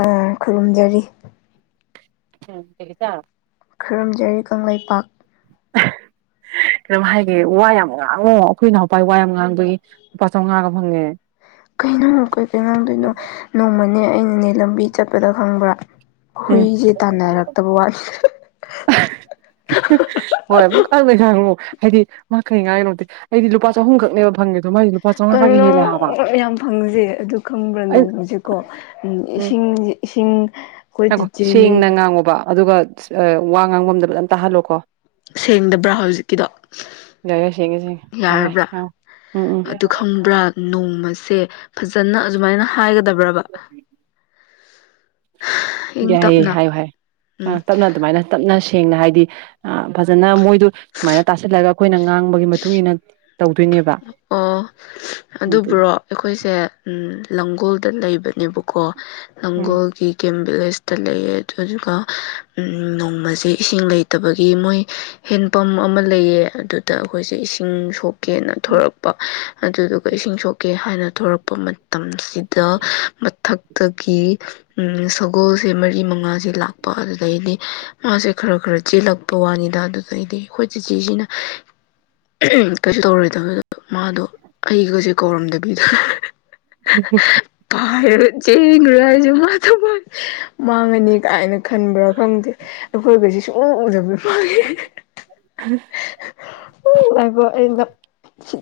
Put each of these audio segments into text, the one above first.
ꯑꯥ ꯈꯨꯔꯨꯝꯖꯔꯤ [unintelligible] ꯈꯨꯔꯨꯝꯖꯔꯤ ꯀꯪꯂꯩꯄꯥꯛ ꯀꯩꯅꯣꯝ ꯍꯥꯏꯒꯦ ꯋꯥ ꯌꯥꯝ ꯉꯥꯡꯉꯣ ꯑꯩꯈꯣꯏ ꯅꯥꯎꯄꯥ ꯋꯥ ꯌꯥꯝ ꯉꯥꯡꯕꯒꯤ ꯂꯨꯄꯥ ꯆꯧꯉꯥꯒ ꯐꯪꯉꯦ ꯀꯩꯅꯣ ꯀꯩ ꯀꯩ ꯉꯥꯡꯗꯣꯏꯅꯣ ꯅꯣꯡꯃꯅꯦ ꯑꯩꯅꯅꯦ ꯂꯝꯕꯤ ꯆꯠꯄꯗ ꯈꯪꯕ꯭ꯔꯥ ꯎꯝ ꯍꯨꯏꯁꯦ ꯇꯥꯟꯅꯔꯛꯇꯕ ꯋꯥꯅꯤ [unintelligible] ꯍꯣꯏ ꯑꯃꯨꯛꯀ ꯂꯩ ꯉꯥꯡꯉꯨ ꯍꯥꯏꯗꯤ ꯃꯥ ꯀꯩ ꯉꯥꯏꯉꯤꯅꯣꯗꯦ ꯑꯩꯗꯤ ꯂꯨꯄꯥ ꯆꯍꯨꯝꯈꯛꯅꯦꯕ ꯐꯪꯉꯤ ꯀꯩꯅꯣ ꯌꯥꯝ ꯐꯪꯏꯁꯦ ꯑꯗꯨ ꯈꯪꯕ꯭ꯔꯥꯅꯣ ꯑꯩ ꯀꯣ ꯎꯝ ꯏꯁꯤꯡ ꯏꯁꯤꯡ ꯉꯥꯏꯈꯣ ꯇꯤꯆꯦꯅꯦ ꯁꯦꯡꯅ ꯉꯥꯡꯉꯣꯕ ꯑꯗꯨꯒ ꯋꯥ ꯉꯥꯡꯕꯝꯗ ꯐꯖꯟꯅ ꯇꯥꯍꯜꯂꯣꯀꯣ ꯁꯦꯡꯗꯕ꯭ꯔꯥ ꯍꯧꯖꯤꯛꯀꯤꯗꯣ ꯌꯥꯏꯔꯦ ꯁꯦꯡꯉꯦ ꯁꯦꯡꯉꯦ ꯌꯥꯔꯕ꯭ꯔꯥ ꯉꯥꯡꯉꯣ ꯎꯝ ꯑꯗꯨ ꯈꯪꯕ꯭ꯔꯥ ꯅꯣꯡꯃꯁꯦ ꯐꯖꯅ ꯑꯗꯨꯃꯥꯏꯅ ꯍꯥꯏꯒꯗꯕ꯭ꯔꯕ ꯏꯪ ꯌꯥꯏꯌꯦ ꯇꯞꯅ ꯍꯥꯏꯌꯨ ꯍꯥꯏꯌꯨ ꯎꯝ ꯇꯞꯅ ꯑꯗꯨꯃꯥꯏꯅ ꯇꯞꯅ ꯁꯦꯡꯅ ꯍꯥꯏꯗꯤ ꯑꯥ ꯐꯖꯟꯅ ꯃꯣꯏꯗꯨ ꯁꯨꯃꯥꯏꯅ ꯇꯥꯁꯤꯜꯂꯒ ꯑꯩꯈꯣꯏꯅ ꯉꯥꯡꯕꯒꯤ ꯃꯇꯨꯡ ꯏꯟꯅ ꯇꯧꯗꯣꯏꯅꯦꯕ ꯑꯣ ꯑꯗꯨ ꯑꯗꯨꯕꯨꯔꯣ ꯑꯩꯈꯣꯏꯁꯦ ꯎꯝ ꯂꯥꯡꯒꯣꯜꯗ ꯂꯩꯕꯅꯦꯕꯀꯣ ꯎꯝ ꯂꯥꯡꯒꯣꯜꯒꯤ ꯀꯦꯝ ꯚꯤꯂꯦꯖꯇ ꯂꯩꯌꯦ ꯑꯗꯨꯗꯨꯒ ꯎꯝ ꯅꯣꯡꯃꯁꯦ ꯏꯁꯤꯡ ꯂꯩꯇꯕꯒꯤ ꯃꯣꯏ ꯍꯦꯟꯄꯝ ꯑꯃꯥ ꯂꯩꯌꯦ ꯑꯗꯨꯗ ꯑꯩꯈꯣꯏꯁꯦ ꯏꯁꯤꯡ ꯁꯣꯛꯀꯦꯅ ꯊꯣꯔꯛꯄ ꯑꯗꯨꯗꯨꯒ ꯏꯁꯤꯡ ꯁꯣꯛꯀꯦ ꯍꯥꯏꯅ ꯊꯣꯔꯛꯄ ꯃꯇꯝꯁꯤꯗ ꯃꯊꯛꯇꯒꯤ ꯎꯝ ꯁꯒꯣꯜꯁꯦ ꯃꯔꯤ ꯃꯉꯥꯁꯦ ꯂꯥꯛꯄ ꯑꯗꯨꯗꯩꯗꯤ ꯃꯥꯁꯦ ꯈꯔ ꯈꯔ ꯆꯦꯜꯂꯛꯄ ꯄꯋꯥꯅꯤꯗ ꯑꯗꯨꯗꯩꯗꯤ ꯑꯩꯈꯣꯏ ꯆꯤꯆꯦꯁꯤꯅ ꯀꯩꯁꯨ ꯇꯧꯔꯣꯏ ꯑꯗꯨꯗ ꯃꯥꯗꯣ ꯑꯩꯒꯁꯦ ꯀꯧꯔꯝꯗꯕꯤꯗ [unintelligible] ꯍꯥꯏ ꯆꯦꯟꯈ꯭ꯔꯦ ꯍꯥꯏꯁꯦ ꯃꯥꯁꯨ ꯃꯥꯡꯉꯅꯤ ꯀꯥꯏꯅ ꯈꯟꯕ꯭ꯔꯥ ꯈꯪꯗꯦ ꯑꯈꯣꯢꯒꯖꯦ ꯁꯨꯡꯎ ꯎꯗ ꯍꯥꯏꯕꯣ ꯑꯩꯅ [unintelligible] [unintelligible] ꯁꯤ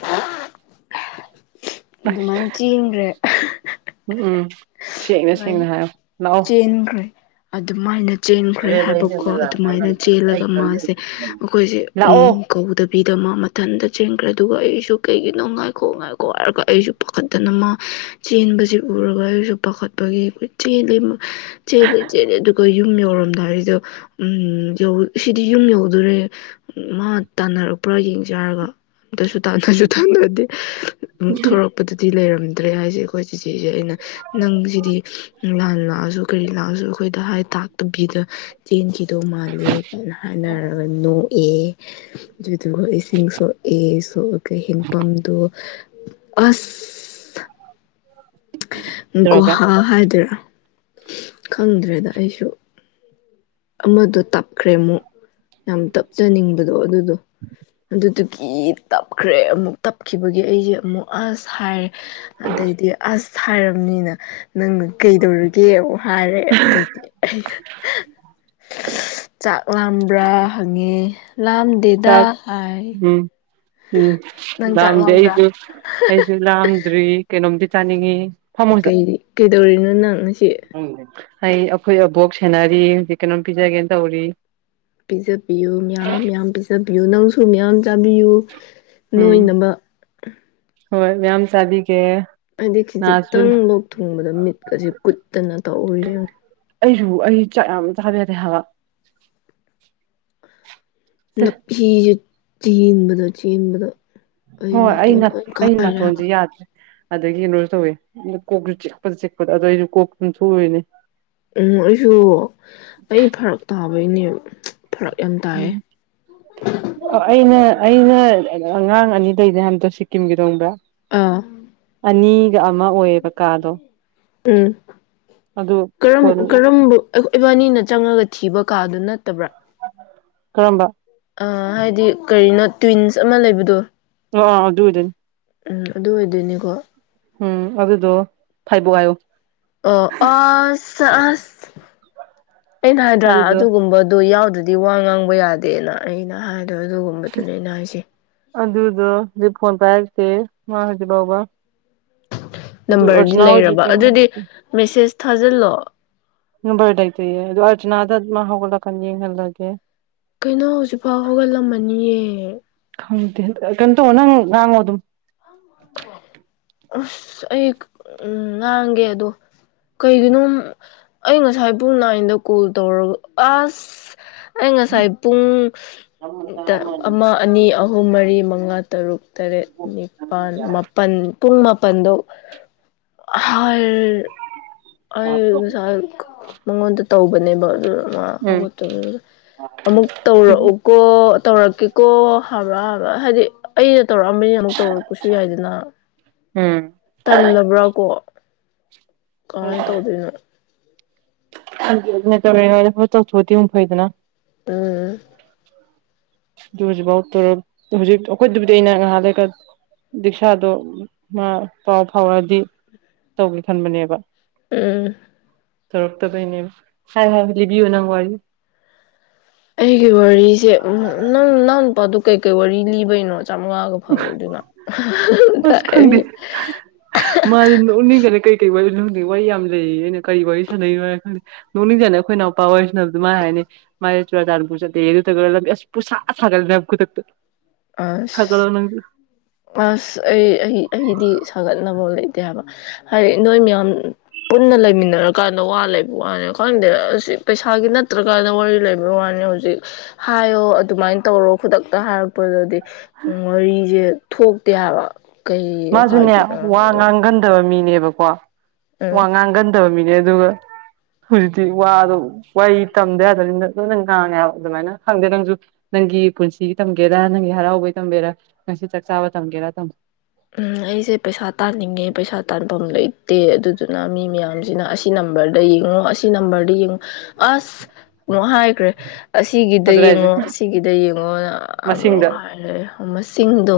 [unintelligible] ꯑꯗꯨꯃꯥꯏꯅ ꯆꯦꯟꯒ꯭ꯔꯦ ꯎꯝ ꯎꯝ ꯁꯦꯡꯅ ꯑꯗꯨꯃꯥꯏ ꯁꯦꯡꯅ ꯍꯥꯏꯌꯣ ꯂꯥꯛꯑꯣ ꯇꯦꯟꯈ꯭ꯔꯦ ꯑꯗꯨꯃꯥꯏꯅ [unintelligible] ꯆꯦꯟꯈ꯭ꯔꯦ ꯍꯥꯏꯕꯀꯣ ꯑꯗꯨꯃꯥꯏꯅ ꯆꯦꯜꯂꯒ ꯃꯥꯖꯦ ꯃꯈꯣꯏꯁꯦ ꯂꯥꯛꯑꯣ ꯎꯝ ꯀꯧꯕꯗ ꯅꯨꯄꯤꯗꯣ ꯃꯥ ꯃꯊꯟꯇ ꯆꯦꯟꯈ꯭ꯔꯦ ꯑꯗꯨꯒ ꯑꯩꯁꯨ ꯀꯩꯒꯤꯅꯣ ꯉꯥꯏꯈꯣ ꯉꯥꯏꯈꯣ ꯍꯥꯏꯔꯒ ꯑꯩꯁꯨ ꯄꯥꯈꯠꯇꯅ ꯃꯥ ꯆꯦꯟꯕꯖꯦ ꯎꯔꯒ ꯑꯩꯁꯨ ꯄꯥꯈꯠꯄꯒꯤ ꯀꯣꯢꯆꯦꯟ ꯆꯦꯜꯂꯦ ꯆꯦꯜꯂꯦ ꯑꯗꯨꯒ ꯌꯨꯝ ꯌꯧꯔꯝꯗꯥꯢꯖꯤꯗ ꯎꯝ ꯁꯤꯗꯤ ꯌꯨꯝ ꯌꯧꯗꯣꯔꯦ ꯃꯥ ꯇꯥꯟꯅꯔꯛꯄ꯭ꯔꯥ ꯌꯦꯡꯖꯦ ꯍꯥꯢꯔꯒ ꯑꯝꯇꯁꯨ ꯇꯥꯟꯅꯁꯨ ꯇꯥꯟꯅꯗꯦ ꯎꯝ ꯊꯣꯔꯦꯛ ꯗꯨꯗꯗꯤ ꯂꯩꯔꯝꯗ꯭ꯔꯦ ꯍꯥꯏꯁꯦ ꯑꯩꯈꯣꯏ ꯆꯤꯆꯦꯁꯦ ꯑꯩꯅ ꯅꯪ ꯁꯤꯗꯤ ꯂꯥꯟ ꯂꯥꯛꯑꯁꯨ ꯀꯔꯤ ꯂꯥꯛꯑꯁꯨ ꯑꯩꯈꯣꯏꯗ ꯍꯥꯏ ꯇꯥꯛ ꯅꯨꯄꯤꯗꯣ ꯆꯦꯟꯈꯤꯗꯧ ꯃꯥꯜꯂꯦ ꯀꯥꯢꯅ ꯍꯥꯏꯅꯔꯒ ꯅꯣꯛꯑꯦꯌꯦꯣ ꯑꯗꯨꯗꯨꯒ ꯏꯁꯤꯡ ꯁꯣꯛꯑꯦ ꯁꯣꯛꯑꯒ ꯍꯦꯟꯄꯝꯗꯣ ꯑꯁ ꯀꯩꯗꯧꯔꯒꯦ ꯒꯣꯍꯥ ꯍꯥꯏꯗꯣꯏꯔꯣ ꯈꯪꯗ꯭ꯔꯦꯗ ꯑꯩꯁꯨ ꯑꯃꯗꯣ ꯇꯞꯈ꯭ꯔꯦ ꯑꯃꯨꯛ ꯌꯥꯝ ꯇꯞꯆꯅꯤꯡꯕꯗꯣ ꯑꯗꯨꯗꯣ ꯑꯗꯨꯗꯨꯒꯤ ꯇꯞꯈ꯭ꯔꯦ ꯑꯃꯨꯛ ꯇꯞꯈꯤꯕꯒꯤ ꯑꯩꯖꯦ ꯑꯃꯨꯛ ꯑꯁ ꯍꯥꯏꯔꯦ ꯑꯗꯩꯗꯤ ꯑꯁ ꯍꯥꯏꯔꯕꯅꯤꯅ ꯅꯪꯅ ꯀꯩꯗꯧꯔꯤꯒꯦ ꯑꯃꯨ ꯍꯥꯏꯔꯦ ꯑꯗꯩꯗꯤ ꯑꯩꯅ ꯆꯥꯛ ꯂꯥꯝꯕ꯭ꯔꯥ ꯍꯪꯉꯦ ꯂꯥꯝꯗꯦꯗ ꯆꯥꯛ ꯍꯥꯏ ꯎꯝ ꯎꯝ ꯅꯪ ꯆꯥꯛ ꯂꯥꯝꯗꯦ ꯂꯥꯝꯕ꯭ꯔꯥ ꯑꯩꯁꯨ ꯑꯩꯁꯨ ꯂꯥꯝꯗ꯭ꯔꯤ ꯀꯩꯅꯣꯝꯗꯤ ꯆꯥꯅꯤꯡꯉꯤ ꯐꯝꯃꯣ ꯁꯤꯗ ꯀꯩ ꯀꯩꯗꯧꯔꯤꯅꯣ ꯅꯪ ꯉꯁꯤ ꯑꯩ ꯑꯩꯈꯣꯏ ꯑꯕꯣꯛ ꯁꯦꯟꯅꯔꯤ ꯍꯧꯖꯤꯛ ꯀꯩꯅꯣꯝ ꯄꯤꯖꯒꯦ ꯇꯧꯔꯤ ꯄꯤꯖꯕꯤꯌꯨ ꯃꯌꯥꯝ ꯃꯌꯥꯝ ꯄꯤꯖꯕꯤꯌꯨ ꯅꯪꯁꯨ ꯃꯌꯥꯝ ꯆꯥꯕꯤꯌꯨ ꯎꯝ ꯅꯣꯏꯅꯕ ꯍꯣꯏ ꯃꯌꯥꯝ ꯆꯥꯕꯤ ꯒꯦ ꯑꯩꯗꯤ ꯈꯤꯖꯤꯛꯇꯪ ꯂꯣꯛ ꯊꯨꯡꯕꯗ ꯃꯤꯠꯀꯁꯤꯦ ꯀꯨꯠꯇꯅ ꯇꯧꯔꯤꯖꯦ ꯌꯦꯡꯉꯣ ꯑꯩꯁꯨ ꯑꯩ ꯆꯥꯛ ꯌꯥꯝ ꯆꯥꯖꯗꯦ ꯍꯥꯏꯕ ꯁꯦ ꯅꯨꯐꯤꯁꯦ ꯆꯦꯟꯕꯗ ꯆꯦꯟꯕꯗ ꯑꯩ ꯍꯣꯏ ꯅꯥꯇꯣꯟ ꯑꯩꯩꯅ ꯂꯣꯏ ꯑꯩ ꯀꯥꯏꯔꯦꯕ ꯅꯥꯊꯣꯟꯖꯦ ꯌꯥꯗ꯭ꯔꯦ ꯑꯗꯒꯤ ꯀꯩꯅꯣꯁꯨ ꯇꯧꯋꯦ ꯀꯣꯛꯁꯨ ꯆꯤꯛꯄꯗ ꯆꯤꯛꯄꯗꯣ ꯑꯗꯨꯗꯣ ꯑꯩꯁꯨ ꯀꯣꯛ ꯑꯗꯨꯝ ꯊꯣꯛꯎꯏꯅꯦ ꯎꯝ ꯑꯩꯁꯨ ꯑꯩ ꯐꯔꯛ ꯇꯥꯕꯩꯅꯦ ꯐꯔꯛ ꯌꯥꯝ ꯇꯥꯏꯌꯦ ꯎꯝ ꯑꯩꯅ ꯑꯩꯅ ꯑꯉꯥꯡ ꯑꯅꯤ ꯗꯩꯅꯦ ꯍꯥꯏꯕꯗꯣ ꯁꯤꯛꯀꯤꯝꯒꯤꯗꯣ ꯈꯪꯕ꯭ꯔ ꯑꯥ ꯑꯅꯤꯒ ꯑꯃ ꯑꯣꯏꯌꯦꯕ ꯀꯥꯗꯣ ꯎꯝ ꯑꯗꯨ ꯐꯣꯟ ꯑꯩꯈꯣꯏ ꯏꯕꯥꯅꯤꯅ ꯆꯪꯉꯒ ꯊꯤꯕ ꯀꯥꯗꯨ ꯅꯠꯇꯕ꯭ꯔꯥ ꯀꯔꯝꯕ ꯍꯥꯏꯗꯤ ꯀꯔꯤꯅꯣ ꯇ꯭ꯋꯤꯟꯁ ꯑꯃ ꯂꯩꯕꯗꯣ [unintelligible] ꯎꯝ ꯑꯗꯨ ꯑꯣꯏꯗꯣꯏꯅꯤꯀꯣ ꯎꯝ ꯑꯗꯨꯗꯨꯣ ꯐꯥꯏꯕꯣꯛ ꯍꯥꯏꯌꯣ ꯑꯣ ꯑꯁ ꯑꯁ ꯑꯩꯅ ꯍꯥꯏꯗ꯭ꯔꯥ ꯑꯗꯨꯗꯣ ꯑꯗꯨꯒꯨꯝꯕꯗꯨ ꯌꯥꯎꯗ꯭ꯔꯗꯤ ꯗꯤ ꯋꯥ ꯉꯥꯡꯕ ꯌꯥꯗꯦꯅ ꯑꯩꯅ ꯍꯥꯏꯗꯣ ꯑꯗꯨꯒꯨꯝꯕꯗꯨꯅ ꯑꯩꯅ ꯍꯥꯏꯁꯦ ꯑꯗꯨꯗꯣ ꯍꯧꯖꯤꯛ ꯐꯣꯟ ꯄꯥꯏꯔꯛꯇꯦ ꯃꯥ ꯍꯥꯏꯖꯤꯛ ꯐꯥꯎꯕ ꯑꯗꯨ ꯅꯝꯕꯔꯗꯤ ꯑꯔꯆꯅꯥ ꯍꯣꯏꯁꯨ ꯂꯩꯔꯕ ꯀꯩꯝ ꯑꯗꯨꯗꯤ ꯍꯥꯏꯔꯛꯇꯦ ꯃꯦꯁꯦꯁ ꯊꯥꯖꯤꯜꯂꯣ ꯅꯝꯕꯔ ꯂꯩꯇꯦꯌꯦ ꯑꯗꯨ ꯑꯔꯖꯗ ꯃꯥ ꯍꯧꯒꯠꯂꯛꯀꯥꯟꯗ ꯌꯦꯡꯍꯜꯂꯒꯦ ꯀꯩꯅꯣ ꯍꯧꯖꯤꯛꯐꯥꯎ ꯍꯧꯒꯠꯂꯝꯃꯅꯤꯌꯦ ꯈꯪꯗꯦ ꯀꯩꯅꯣ ꯇꯧꯔꯣ ꯅꯪꯅ ꯉꯥꯡꯉꯣ ꯑꯗꯨꯝ [inaudible] ꯑꯁ ꯑꯩ ꯎꯝ ꯉꯥꯡꯒꯦ ꯑꯗꯣ ꯀꯩꯒꯤꯅꯣ ꯑꯩ ꯉꯁꯥꯏ ꯄꯨꯡ ꯅꯥꯏꯟꯗ ꯀꯣꯜ ꯇꯧꯔꯒ ꯑꯁ ꯑꯩ ꯉꯁꯥꯏ ꯄꯨꯡ ꯑꯃ ꯑꯅꯤ ꯑꯍꯨꯝ ꯃꯔꯤ ꯃꯉꯥ ꯇꯔꯨꯛ ꯇꯔꯦꯠ ꯅꯤꯄꯥꯜ ꯃꯥꯄꯜ ꯄꯨꯡ ꯃꯥ [unintelligible] ꯑꯩ ꯉꯁꯥꯏ ꯃꯉꯣꯟꯗ ꯇꯧꯕꯅꯦꯕ ꯑꯗꯨ ꯎꯝ [unintelligible] ꯑꯃꯨꯛ ꯇꯧꯔ ꯀꯣ ꯇꯧꯔꯛꯀꯦꯀꯣ ꯍꯥꯕ꯭ꯔꯥ ꯍꯥꯏꯕ꯭ꯔꯥ ꯍꯥꯏꯗꯤ ꯑꯩꯅ ꯇꯧꯔꯛꯑꯝꯕꯅꯤꯅ ꯑꯃꯨꯛ ꯇꯧꯔꯛꯄꯁꯨ ꯌꯥꯏꯗꯅ ꯎꯝ ꯇꯜꯂꯕ꯭ꯔꯥ ꯀꯣ ꯀꯃꯥꯏꯅ ꯇꯧꯗꯣꯏꯅꯣ [unintelligible] ꯐꯩꯗꯅ ꯎꯝ ꯑꯗꯨ ꯍꯧꯖꯤꯛꯐꯥꯎꯇ ꯍꯧꯖꯤꯛ ꯑꯩꯈꯣꯏꯗꯨꯕꯨꯗꯤ ꯑꯩꯅ ꯉꯍꯥꯟꯗꯩ ꯀ ꯔꯤꯛꯁꯥꯗꯣ ꯃꯥ ꯄꯥꯎ ꯐꯥꯎꯔꯗꯤ ꯇꯧꯒꯦ ꯈꯟꯕꯅꯦꯕ ꯎꯝ ꯇꯧꯔꯛꯇꯕꯩꯅꯦꯕ ꯐꯥꯏ ꯍꯥꯏꯕꯗꯤ ꯂꯤꯕꯤꯌꯨ ꯅꯪ ꯋꯥꯔꯤ ꯑꯩꯒꯤ ꯋꯥꯔꯤꯁꯦ ꯅꯪ ꯅꯪ ꯅꯨꯄꯥꯗꯨꯣ ꯀꯩꯀꯩ ꯋꯥꯔꯤ ꯂꯤꯕꯩꯅꯣ ꯆꯥꯝꯉꯥꯒ ꯐꯪꯉꯤ ꯗꯨꯅ ꯑꯁ [unintelligible] [unintelligible] ꯀꯩ ꯀꯩ ꯋꯥꯔꯤꯅꯣ ꯈꯡꯗꯦ ꯋꯥꯔꯤ ꯌꯥꯝ ꯂꯩꯌꯦ ꯑꯩꯅ ꯀꯔꯤ ꯋꯥꯔꯤ ꯁꯥꯟꯅꯩꯅꯣ ꯍꯥꯏꯔ ꯈꯪꯗꯦ ꯅꯣꯛꯅꯤꯡꯖꯥꯅꯤ ꯑꯩꯈꯣꯏꯅꯥꯎꯄꯥ ꯋꯥꯔꯤ ꯁꯥꯟꯅꯕꯗꯣ ꯃꯥꯅ ꯍꯥꯏꯅꯦ ꯃꯥꯖꯦ ꯆꯨꯔꯆꯥꯟꯄꯨꯔ ꯆꯠꯂꯦꯋꯦ ꯑꯗꯨꯗꯨꯒ ꯑꯁ ꯄꯨꯨꯡꯁꯥ ꯁꯥꯒꯠꯂꯤꯅꯦ ꯍꯥꯏꯕ ꯈꯨꯗꯛꯇ ꯑꯁ ꯊꯒꯠꯂꯣ ꯅꯪꯖꯨ ꯑꯁ ꯑꯩ ꯑꯩ ꯑꯩꯗꯤ ꯁꯥꯒꯠꯅꯕ ꯂꯩꯇꯦ ꯍꯥꯏꯕ ꯍꯥꯏꯗꯤ ꯅꯣꯏ ꯃꯌꯥꯝ ꯄꯨꯟꯅ ꯂꯩꯃꯤꯟꯅꯔꯀꯥꯟꯗ ꯋꯥ ꯂꯩꯕ ꯋꯥꯅꯦ ꯈꯪꯗꯦ ꯑꯁ ꯄꯩꯁꯥꯒꯤ ꯅꯠꯇ꯭ꯔꯀꯥꯟꯗ ꯋꯥꯔꯤ ꯂꯩꯕ ꯕꯥꯏ ꯋꯥꯅꯦ ꯍꯧꯖꯤꯛ ꯍꯥꯏꯌꯣ ꯑꯗꯨꯃꯥꯏꯅ ꯇꯧꯔꯣ ꯈꯨꯗꯛꯇ ꯍꯥꯏ ꯊꯣꯛꯄꯗꯗꯤ ꯋꯥꯔꯤꯁꯦ ꯊꯣꯛꯇꯦ ꯍꯥꯏꯕ ꯀꯩꯣ ꯃꯥꯁꯨꯅꯦ ꯍꯥꯏꯗꯤ ꯋꯥ ꯉꯥꯡꯒꯟꯗꯕ ꯃꯤꯅꯦꯕꯀꯣ ꯋꯥ ꯉꯥꯡꯒꯟꯗꯕ ꯃꯤꯅꯦ ꯑꯗꯨꯒ ꯍꯧꯖꯤꯛꯇꯤ ꯋꯥꯗꯣ ꯋꯥ ꯇꯝꯗ ꯌꯥꯗꯅꯤꯅ ꯂꯣꯏꯅꯪ ꯉꯥꯡꯉꯦ ꯍꯥꯏꯕ ꯑꯗꯨꯃꯥꯏꯅ ꯈꯪꯗꯦ ꯅꯪꯁꯨ ꯅꯪꯒꯤ ꯄꯨꯟꯁꯤ ꯇꯝꯒꯦꯔꯥ ꯅꯪꯒꯤ ꯍꯔꯥꯎꯕꯩ ꯇꯝꯒꯦꯔꯥ ꯅꯪꯁꯤ ꯆꯥꯛ ꯆꯥꯕ ꯇꯝꯒꯦꯔꯥ ꯎꯝ ꯑꯩꯁꯦ ꯄꯩꯁꯥ ꯇꯥꯅꯤꯡꯉꯦ ꯄꯩꯁꯥ ꯇꯥꯟꯐꯝ ꯂꯩꯇꯦ ꯑꯗꯨꯗꯨꯅ ꯃꯤ ꯃꯌꯥꯝꯁꯤꯅ ꯑꯁꯤ ꯅꯝꯕꯔꯗ ꯌꯦꯡꯉꯣ ꯑꯁꯤ ꯅꯝꯕꯔꯗ ꯌꯦꯡꯉꯣ ꯑꯁ ꯑꯃꯨꯛ ꯍꯥꯏꯈ꯭ꯔꯦ ꯑꯁꯤꯒꯤꯗ ꯑꯗꯨꯅꯦ ꯍꯥꯏꯁꯦ ꯌꯦꯡꯉꯣ ꯑꯁꯤꯒꯤꯗ ꯌꯦꯡꯉꯣꯅ ꯑꯃꯨꯛ ꯃꯁꯤꯡꯗ ꯍꯥꯏꯔꯑꯦ ꯃꯁꯤꯡꯗꯣ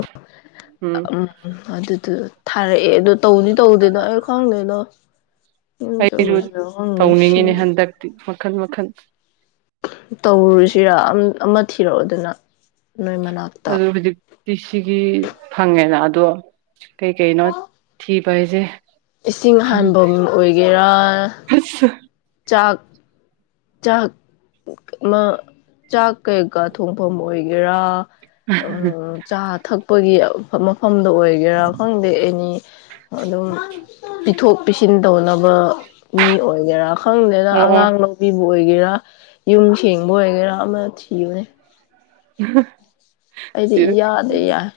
ꯎꯝ ꯑꯗꯨꯗꯨ ꯊꯥꯔꯛꯑꯦ ꯑꯗꯣ ꯇꯧꯅꯤ ꯇꯧꯗꯣꯏꯅꯣ ꯑꯩ ꯈꯪꯗꯣꯏꯅꯣ ꯑꯩꯁꯨ ꯁꯤ ꯇꯧꯅꯤꯡꯉꯤꯅꯦ ꯍꯟꯗꯛꯇꯤ ꯃꯈꯟ ꯃꯈꯜ ꯇꯧꯔꯨꯁꯤꯔꯥ ꯑꯃ ꯊꯤꯔꯛꯑꯣ ꯑꯗꯨꯅ ꯑꯗꯨ ꯍꯧꯖꯤꯛꯇꯤ ꯁꯤꯒꯤ ꯐꯪꯉꯦꯅ ꯑꯗꯣ ꯀꯩꯀꯩꯅꯣ ꯊꯤꯕꯥꯁꯦ ꯏꯁꯤꯡ ꯍꯟꯕꯝ ꯑꯣꯏꯒꯦꯔꯥ ꯍꯁ ꯆꯥꯛ ꯆꯥꯛ ꯃꯥ ꯆꯥꯛ ꯀꯩꯀꯥ ꯊꯣꯡꯐꯝ ꯑꯣꯏꯒꯦꯔꯥ ꯎꯝ ꯆꯥ ꯊꯛꯄꯒꯤ ꯃꯐꯝꯗ ꯑꯣꯏꯒꯦꯔꯥ ꯈꯪꯗꯦ ꯑꯦꯅꯤ ꯑꯗꯨꯝ ꯄꯤꯊꯣꯛ ꯄꯤꯁꯤꯟ ꯇꯧꯅꯕ ꯃꯤ ꯑꯣꯏꯒꯦꯔꯥ ꯈꯪꯗꯦꯅ ꯑꯣ ꯑꯣ ꯑꯉꯥꯡ ꯂꯧꯕꯤꯕ ꯑꯣꯏꯒꯦꯔꯥ ꯌꯨꯝ ꯁꯦꯡꯕ ꯑꯣꯏꯒꯦꯔꯥ ꯑꯃ ꯊꯤꯌꯨꯅꯦ [unintelligible] ꯑꯩꯗꯤ ꯏꯌꯥꯗ ꯌꯥꯏ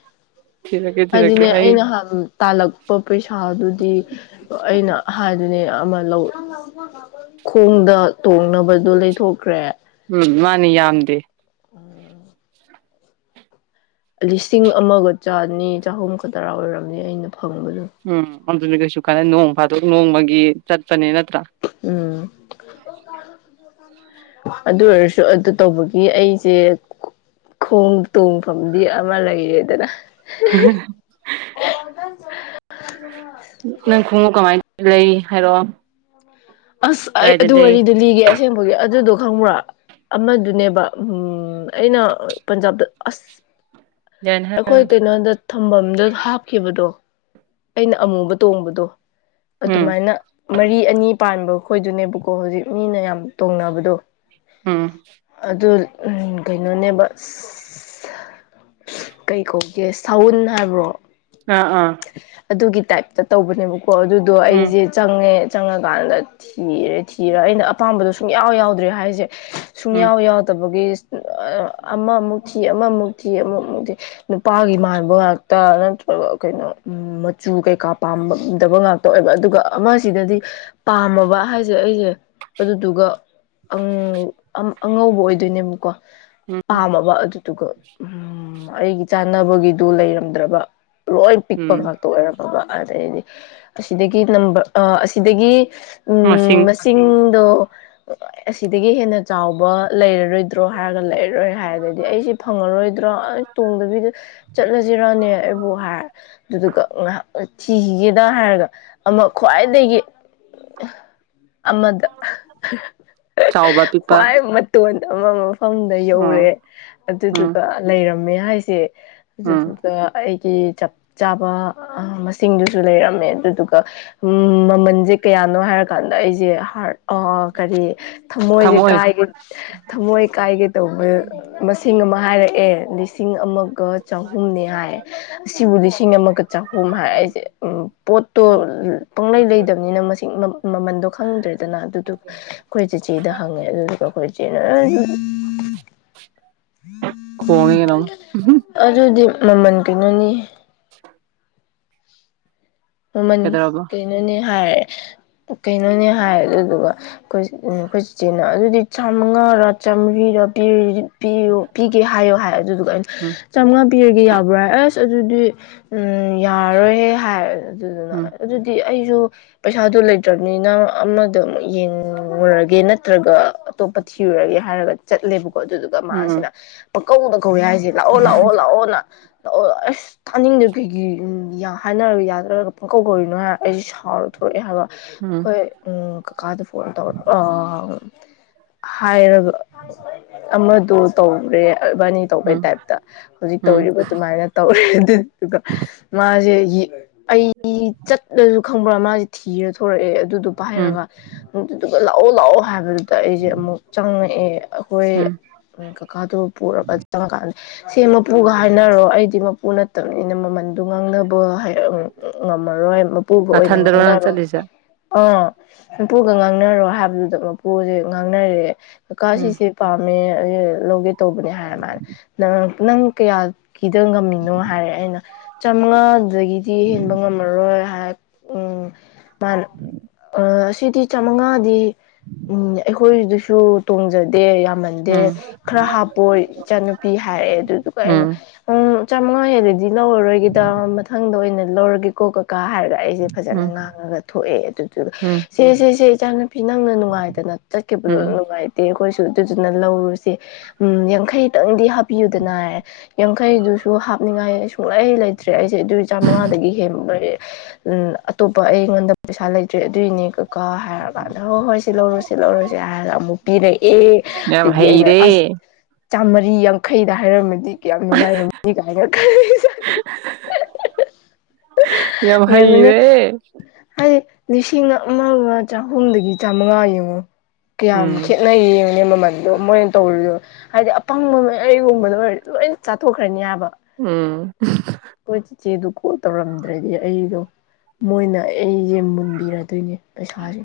ꯊꯤꯔꯛꯀꯦ ꯊꯤꯔꯛꯀꯦ ꯍꯥꯏꯗꯤꯅꯦ ꯑꯩ ꯅꯍꯥꯟ ꯇꯥꯜꯂꯛꯄ ꯄꯩꯁꯥꯗꯨꯗꯤ ꯑꯩꯅ ꯍꯥꯏꯗꯨꯅꯦ ꯑꯃ ꯂꯧ ꯈꯣꯡꯗ ꯇꯣꯡꯅꯕꯗꯣ ꯂꯩꯊꯣꯛꯈ꯭ꯔꯦ ꯎꯝ ꯃꯥꯅꯤ ꯌꯥꯝꯗꯦ [inaudible] ꯂꯤꯁꯤꯡ ꯑꯃꯒ ꯆꯅꯤ ꯆꯍꯨꯝ ꯈꯇꯔꯥ ꯑꯣꯏꯔꯝꯅꯤ ꯑꯩꯅ ꯐꯪꯕꯗꯨ ꯎꯝ [unintelligible] ꯅꯣꯡ ꯐꯥꯗꯣꯛ ꯅꯣꯡꯃꯒꯤ ꯆꯠꯄꯅꯦ ꯅꯠꯇ꯭ꯔꯥ ꯎꯝ ꯑꯗꯨ ꯑꯣꯏꯔꯁꯨ ꯑꯗꯨ ꯇꯧꯕꯒꯤ ꯑꯩꯁꯦ ꯈꯣꯡ ꯇꯣꯡꯐꯝꯗꯤ ꯑꯃ ꯂꯩꯔꯦꯗꯅ [unintelligible] ꯅꯪ ꯈꯣꯡꯎꯞ ꯀꯃꯥꯏ ꯂꯩ ꯍꯥꯏꯔꯛꯑꯣ ꯑꯁ ꯑꯩ ꯀꯗꯥꯏꯗ ꯑꯗꯨ ꯂꯩ ꯋꯥꯔꯤꯗꯨ ꯂꯤꯒꯦ ꯑꯁꯦꯡꯕꯒꯤ ꯑꯗꯨꯗꯣ ꯈꯪꯕ꯭ꯔꯥ ꯑꯃꯗꯨꯅꯦꯕ ꯑꯝ ꯑꯩꯅ ꯄꯟꯖꯥꯕꯇ ꯑꯁ ꯑꯩꯈꯣꯏ ꯀꯩꯅꯣꯗ ꯊꯝꯐꯝꯝꯗ ꯍꯥꯞꯈꯤꯕꯗꯣ ꯑꯩꯅ ꯑꯃꯨꯕ ꯇꯣꯡꯕꯗꯣ ꯎꯝ ꯑꯗꯨꯃꯥꯏꯅ ꯃꯔꯤ ꯑꯅꯤ ꯄꯥꯟꯕꯈꯣꯏꯗꯨꯅꯦꯕꯀꯣ ꯍꯧꯖꯤꯛ ꯃꯤꯅ ꯌꯥꯝ ꯇꯣꯡꯅꯕꯗꯣ ꯎꯝ ꯑꯗꯨ ꯀꯩꯅꯣꯅꯦꯕ ꯀꯩ ꯀꯧꯒꯦ ꯁꯎꯟ ꯍꯥꯏꯕ꯭ꯔꯣ ꯑꯥ ꯑꯥ ꯑꯗꯨꯒꯤ ꯇꯥꯏꯞꯇ ꯇꯧꯕꯅꯦꯕꯀꯣ ꯑꯗꯨꯗꯣ ꯎꯝ ꯑꯩꯁꯦ ꯆꯪꯉꯦ ꯆꯪꯉꯀꯥꯟꯗ ꯊꯤꯔꯦ ꯊꯤꯔꯦ ꯑꯩꯅ ꯑꯄꯥꯝꯕꯗꯣ ꯁꯨꯡꯌꯥꯎ ꯌꯥꯎꯗ꯭ꯔꯦ ꯍꯥꯏꯁꯦ ꯎꯝ ꯁꯨꯡꯌꯥꯎ ꯌꯥꯎꯗꯕꯒꯤ ꯑꯃꯃꯨꯛ ꯊꯤ ꯑꯃꯃꯨꯛ ꯊꯤ ꯑꯃꯨꯛ ꯃꯨꯛ ꯊꯤ ꯅꯨꯄꯥꯒꯤ ꯃꯥꯟꯕ ꯉꯥꯛꯇ ꯅꯠꯇ꯭ꯔꯒ ꯀꯩꯅꯣ ꯎꯝ ꯃꯆꯨ ꯀꯩꯀꯥ ꯄꯥꯝꯗꯕ ꯉꯥꯛꯇ ꯑꯣꯏꯕ ꯑꯗꯨꯒ ꯑꯃꯁꯤꯗꯗꯤ ꯄꯥꯝꯃꯕ ꯍꯥꯏꯁꯦ ꯑꯩꯁꯦ ꯑꯗꯨꯗꯨꯒ ꯑꯉꯧꯕ ꯑꯣꯏꯗꯣꯏꯅꯦꯕꯀꯣ ꯎꯝ ꯄꯥꯝꯃꯕ ꯑꯗꯨꯗꯨꯒ ꯎꯝ ꯑꯩꯒꯤ ꯆꯥꯅꯕꯒꯤꯗꯨ ꯂꯩꯔꯝꯗ꯭ꯔꯕ ꯂꯣꯏ ꯄꯤꯛꯄ ꯎꯝ ꯉꯥꯛꯇ ꯑꯣꯏꯔꯝ ꯑꯣ ꯑꯗꯩꯗꯤ ꯑꯁꯤꯗꯒꯤ ꯅꯝꯕꯔ ꯑ ꯑꯁꯤꯗꯒꯤ ꯃꯁꯤꯡ ꯁꯤꯡꯗꯣ ꯑꯁꯤꯗꯒꯤ ꯍꯦꯟꯅ ꯆꯥꯎꯕ ꯂꯩꯔ ꯂꯩꯔꯣꯏꯗ꯭ꯔꯣ ꯍꯥꯏꯔꯒ ꯂꯩꯔꯔꯣꯏ ꯍꯥꯏ ꯑꯗꯩꯗꯤ ꯑꯩꯁꯦ ꯐꯪꯉꯔꯣꯏꯗ꯭ꯔ ꯇꯣꯡꯗꯕꯤꯗ ꯆꯠꯂꯁꯤꯔꯅꯦ ꯑꯩꯕꯨ ꯍꯥꯏꯔ ꯑꯗꯨꯗꯨꯒ ꯉꯥꯏꯍꯥꯛ ꯊꯤꯈꯤꯒꯦꯗ ꯍꯥꯏꯔꯒ ꯑꯃ ꯈ꯭ꯋꯥꯏꯗꯒꯤ ꯑꯃꯗ ꯆꯥꯎꯕ ꯄꯤꯛꯄ ꯈ꯭ꯋꯥꯏ ꯇꯣꯟ ꯑꯃꯐꯝꯗ ꯎꯝ ꯌꯧꯔꯦ ꯎꯝ ꯑꯗꯨꯗꯨꯒ ꯂꯩꯔꯝꯃꯦ ꯍꯥꯏꯁꯦ ꯎꯝ ꯑꯗꯨꯗꯨꯒ ꯑꯩꯒꯤ ꯆꯞ ꯆꯥꯕ ꯃꯁꯤꯡꯗꯨꯁꯨ ꯂꯩꯔꯝꯃꯦ ꯑꯗꯨꯗꯨꯒ ꯎꯝ ꯃꯃꯜꯁꯦ ꯀꯌꯥꯅꯣ ꯍꯥꯏꯔꯀꯥꯟꯗ ꯑꯩꯁꯦ ꯍꯥꯔꯠ ꯀꯔꯤ ꯊꯝꯃꯣꯏꯁꯦ ꯊꯝꯃꯣꯏ ꯀꯥꯏꯒꯦ ꯊꯝꯃꯣꯏ ꯀꯥꯏꯒꯦ ꯇꯧꯕ ꯃꯁꯤꯡ ꯑꯃ ꯍꯥꯏꯔꯛꯑꯦ ꯂꯤꯁꯤꯡ ꯑꯃꯒ ꯆꯍꯨꯝꯅꯦ ꯍꯥꯏ ꯑꯁꯤꯕꯨ ꯂꯤꯁꯤꯡ ꯑꯃꯒ ꯆꯍꯨꯝ ꯍꯥꯏꯔ ꯑꯩꯁꯦ ꯎꯝ ꯄꯣꯠꯇꯣ ꯄꯪꯂꯩ ꯂꯩꯗꯝꯅꯤꯅ ꯃꯁꯤꯡ ꯃꯃꯟꯗꯣ ꯈꯪꯗ꯭ꯔꯦꯗꯅ ꯑꯗꯨꯗꯨ ꯑꯩꯈꯣꯏ ꯆꯤꯆꯦꯗ ꯍꯪꯉꯦ ꯑꯗꯨꯗꯨꯒ ꯑꯩꯈꯣꯏ ꯏꯆꯦꯅ ꯈꯣꯡꯉ ꯀꯅ ꯑꯗꯨꯗꯤ ꯃꯃꯜ ꯀꯩꯅꯣꯅꯤ ꯃꯃꯜ ꯀꯩꯗꯧꯔꯕ ꯀꯩꯅꯣꯅꯦ ꯍꯥꯏꯔꯦ ꯀꯩꯅꯣꯅꯦ ꯍꯥꯏꯔꯦ ꯑꯗꯨꯗꯨꯒ ꯑꯩꯈꯣꯏ ꯑꯩꯈꯣꯏ ꯆꯤꯆꯦꯟꯅ ꯑꯗꯨꯗꯤ ꯆꯥꯝꯃꯉꯥꯔ ꯆꯥꯝꯃꯔꯤꯔ ꯄꯤꯔ ꯄꯤꯌꯣ ꯄꯤꯒꯦ ꯍꯥꯏꯌꯣ ꯍꯥꯏ ꯑꯗꯨꯗꯨꯒ ꯑꯩꯅ ꯎꯝ ꯆꯥꯝꯃꯉꯥ ꯄꯤꯔꯒꯦ ꯌꯥꯕ꯭ꯔꯥ ꯑꯁ ꯑꯗꯨꯗꯤ ꯎꯝ ꯌꯥꯔꯔꯣꯏꯍꯦ ꯍꯥꯏꯔ ꯑꯗꯨꯗꯨꯅ ꯎꯝ ꯑꯗꯨꯗꯤ ꯑꯩꯁꯨ ꯄꯩꯁꯥꯗꯨ ꯂꯩꯇ꯭ꯔꯕꯅꯤꯅ ꯑꯃꯗ ꯑꯃꯨꯛ ꯌꯦꯡꯂꯡꯉꯨꯔꯒꯦ ꯅꯠꯇ꯭ꯔꯒ ꯑꯇꯣꯞꯄ ꯊꯤꯔꯨꯔꯒꯦ ꯍꯥꯏꯔꯒ ꯆꯠꯂꯦꯕꯀꯣ ꯑꯗꯨꯗꯨ ꯑꯗꯨꯒ ꯎꯝ ꯎꯝ ꯃꯥꯁꯤꯅ ꯄꯀꯧꯗ ꯀꯧꯋꯦ ꯍꯥꯏꯔꯤꯁꯦ ꯂꯥꯛꯑꯣ ꯂꯥꯛꯑꯣ ꯂꯥꯛꯑꯣꯅ ꯑꯣ ꯑꯁ ꯊꯥꯅꯤꯡꯗꯦ ꯀꯩꯒꯤ ꯍꯥꯏꯅꯔꯒ ꯌꯥꯗꯔꯒ ꯄꯨꯡ ꯀꯧꯗꯧꯔꯤꯅꯣ ꯍꯥꯏꯔ ꯑꯩꯁꯦ ꯁꯥꯎꯔ ꯊꯣꯛꯣꯔꯛꯑꯦ ꯍꯥꯏꯕ ꯎꯝ ꯑꯩꯈꯣꯏ ꯀꯀꯥꯗ ꯐꯣꯟ ꯇꯧꯔꯛ ꯍꯥꯏꯔꯕ ꯑꯃꯗꯣ ꯇꯧ꯭ꯔꯦ ꯏꯕꯥꯅꯤ ꯇꯧꯕꯩ ꯎꯝ ꯇꯥꯏꯞꯇ ꯍꯧꯖꯤꯛ ꯎꯝ ꯇꯧꯔꯤꯕ ꯑꯗꯨꯃꯥꯏꯅ ꯇꯧꯔꯦ ꯑꯗꯨꯗꯨ ꯃꯥꯁꯦ ꯑꯩ ꯆꯠꯂꯁꯨ ꯈꯪꯕ꯭ꯔꯥ ꯃꯥꯁꯦ ꯊꯤꯔ ꯊꯣꯔꯛꯑꯦ ꯑꯗꯨꯗꯣ ꯎꯝ ꯄꯥꯏꯔꯒ ꯑꯗꯨꯗꯨꯒ ꯂꯥꯛꯑꯣ ꯂꯥꯛꯑꯣ ꯍꯥꯏꯕꯗꯨꯗ ꯑꯩꯁꯦ ꯑꯃꯨꯛ ꯆꯪꯉꯛꯑꯦ ꯑꯩꯈꯣꯏ ꯎꯝ ꯀꯀꯥꯗꯨꯣ ꯄꯨꯔꯒ ꯆꯪꯉꯀꯥꯟꯗ ꯁꯦ ꯃꯄꯨꯒ ꯍꯥꯏꯅꯔꯣ ꯑꯩꯗꯤ ꯃꯄꯨ ꯅꯠꯇꯕꯅꯤꯅ ꯃꯃꯟꯗꯨꯣ ꯉꯥꯡꯅꯕ ꯍꯥꯏ ꯎ ꯉꯝꯃꯔꯣꯏ ꯃꯄꯨꯕ ꯑꯣꯏꯅ ꯅꯊꯟꯗꯔꯣ ꯅꯪ ꯉꯥꯡꯅꯔꯣꯏ ꯆꯠꯂꯤꯁꯦ ꯑꯥ ꯃꯄꯨꯒ ꯉꯥꯡꯅꯔꯣ ꯍꯥꯏꯕꯗꯨꯗ ꯃꯄꯨꯁꯦ ꯉꯥꯡꯅꯔꯑꯦ ꯀꯀꯥ ꯎꯝ ꯁꯤꯁꯦ ꯄꯥꯝꯃꯦ ꯂꯧꯒꯦ ꯇꯧꯕꯅꯦ ꯍꯥꯏꯔ ꯃꯥꯅ ꯅꯪ ꯅꯪ ꯀꯌꯥꯒꯤꯗ ꯉꯝꯃꯤꯅꯣ ꯍꯥꯏꯔꯦ ꯑꯩꯅ ꯆꯥꯃꯉꯥꯗꯒꯤꯗꯤ ꯍ ꯉꯥꯝꯃꯔꯣꯏ ꯍꯥꯏ ꯎꯝ ꯃꯥꯅ ꯑ ꯑꯁꯤꯗꯤ ꯆꯥꯃꯉꯥꯗꯤ ꯎꯝ ꯑꯩꯈꯣꯏꯗꯨꯁꯨ ꯇꯣꯡꯖꯗꯦ ꯌꯥꯝꯃꯟ ꯎꯝ ꯗ ꯈꯔ ꯍꯥꯞꯄꯣꯏ ꯏꯆꯥꯅꯨꯄꯤ ꯍꯥꯏꯔꯦ ꯑꯗꯨꯗꯨꯒ ꯑꯩꯅ ꯎꯝ ꯎꯪ ꯆꯥꯝꯃꯉꯥ ꯍꯦꯜꯂꯗꯤ ꯂꯧꯔꯔꯣꯏꯒꯤꯗ ꯃꯊꯪꯗ ꯑꯣꯏꯅ ꯂꯧꯔꯒꯦꯀꯣ ꯀꯥ ꯍꯥꯏꯔꯒ ꯑꯩꯁꯦ ꯐꯖꯅ ꯎꯝ ꯉꯥꯡꯉꯒ ꯊꯣꯛꯑꯦ ꯑꯗꯨꯗꯨꯒ ꯎꯝ ꯁꯤ ꯁꯤꯁꯦ ꯏꯆꯥꯅ ꯅꯨꯄꯤ ꯅꯪꯅ ꯅꯨꯡꯉꯥꯏꯗꯅ ꯆꯠꯈꯤꯕꯗꯣ ꯎꯝ ꯅꯨꯡꯉꯥꯏ ꯇꯦ ꯑꯩꯈꯣꯏꯁꯨ ꯑꯗꯨꯗꯨꯅ ꯂꯧꯔꯨꯁꯦ ꯎꯝ ꯌꯥꯡꯈꯩꯇꯪꯗꯤ ꯍꯥꯞꯄꯤꯌꯨꯗꯅ ꯍꯥꯏ ꯌꯥꯡꯈꯩꯗꯨꯁꯨ ꯍꯥꯞꯅꯤꯡꯉꯥꯏ ꯁꯨꯡꯂꯩ ꯂꯩꯇ꯭ꯔꯦ ꯑꯩꯁꯦ ꯑꯗꯨꯏ ꯆꯥ ꯃꯃꯉꯥ ꯎ ꯑꯇꯣꯞꯄ ꯑꯩꯉꯣꯟꯗ ꯄꯩꯁꯥ ꯂꯩꯇ꯭ꯔꯦ ꯑꯗꯨꯏꯅꯦ ꯀꯣ ꯍꯥꯏꯔꯀꯥꯟꯗ ꯍꯣꯏ ꯍꯣꯏ ꯁꯤ ꯂꯧꯔꯨꯁꯤ ꯂꯧꯔꯨꯁꯦ ꯍꯥꯏꯔꯒ ꯑꯃꯨꯛ ꯄꯤꯔꯩ ꯑꯦ ꯌꯥꯝ ꯐꯩꯔꯦ ꯆꯥꯝꯃꯔꯤ ꯌꯥꯡꯈꯩꯗ ꯍꯥꯏꯔꯝꯃꯗꯤ ꯀꯌꯥꯝ ꯅꯨꯡꯉꯥꯏꯔꯝꯅꯤ ꯀꯥꯏꯅ ꯈ ꯌꯥꯝ ꯌꯥꯉꯅꯤ ꯍꯩꯔꯦ ꯍꯥꯏꯗꯤ ꯂꯤꯁꯤꯡ ꯑꯃꯒ ꯆꯍꯨꯝꯗꯒꯤ ꯆꯥꯃꯉꯥ ꯌꯦꯡꯉꯣ ꯀꯌꯥꯝ ꯎꯝ ꯈꯦꯅꯩ ꯅꯪ ꯌꯦꯡꯉꯅꯦ ꯃꯃꯜꯗꯣ ꯃꯣꯏꯅ ꯇꯧꯔꯨꯗꯣ ꯍꯥꯏꯗꯤ ꯑꯄꯪꯕ ꯑꯩꯒꯨꯝꯕꯗꯣ ꯑꯣꯏꯔꯗꯤ ꯂꯣꯏ ꯆꯥꯊꯣꯛꯈ꯭ꯔꯅꯤ ꯍꯥꯏꯕ ꯎꯝ ꯍꯣꯏ ꯆꯤꯆꯦꯗꯨ ꯀꯣꯜ ꯇꯧꯔꯝꯗ꯭ꯔꯗꯤ ꯑꯩꯗꯣ ꯃꯣꯏꯅ ꯑꯩꯁꯦ ꯃꯨꯟꯕꯤꯔꯗꯣꯏꯅꯦ ꯄꯩꯁꯥꯁꯦ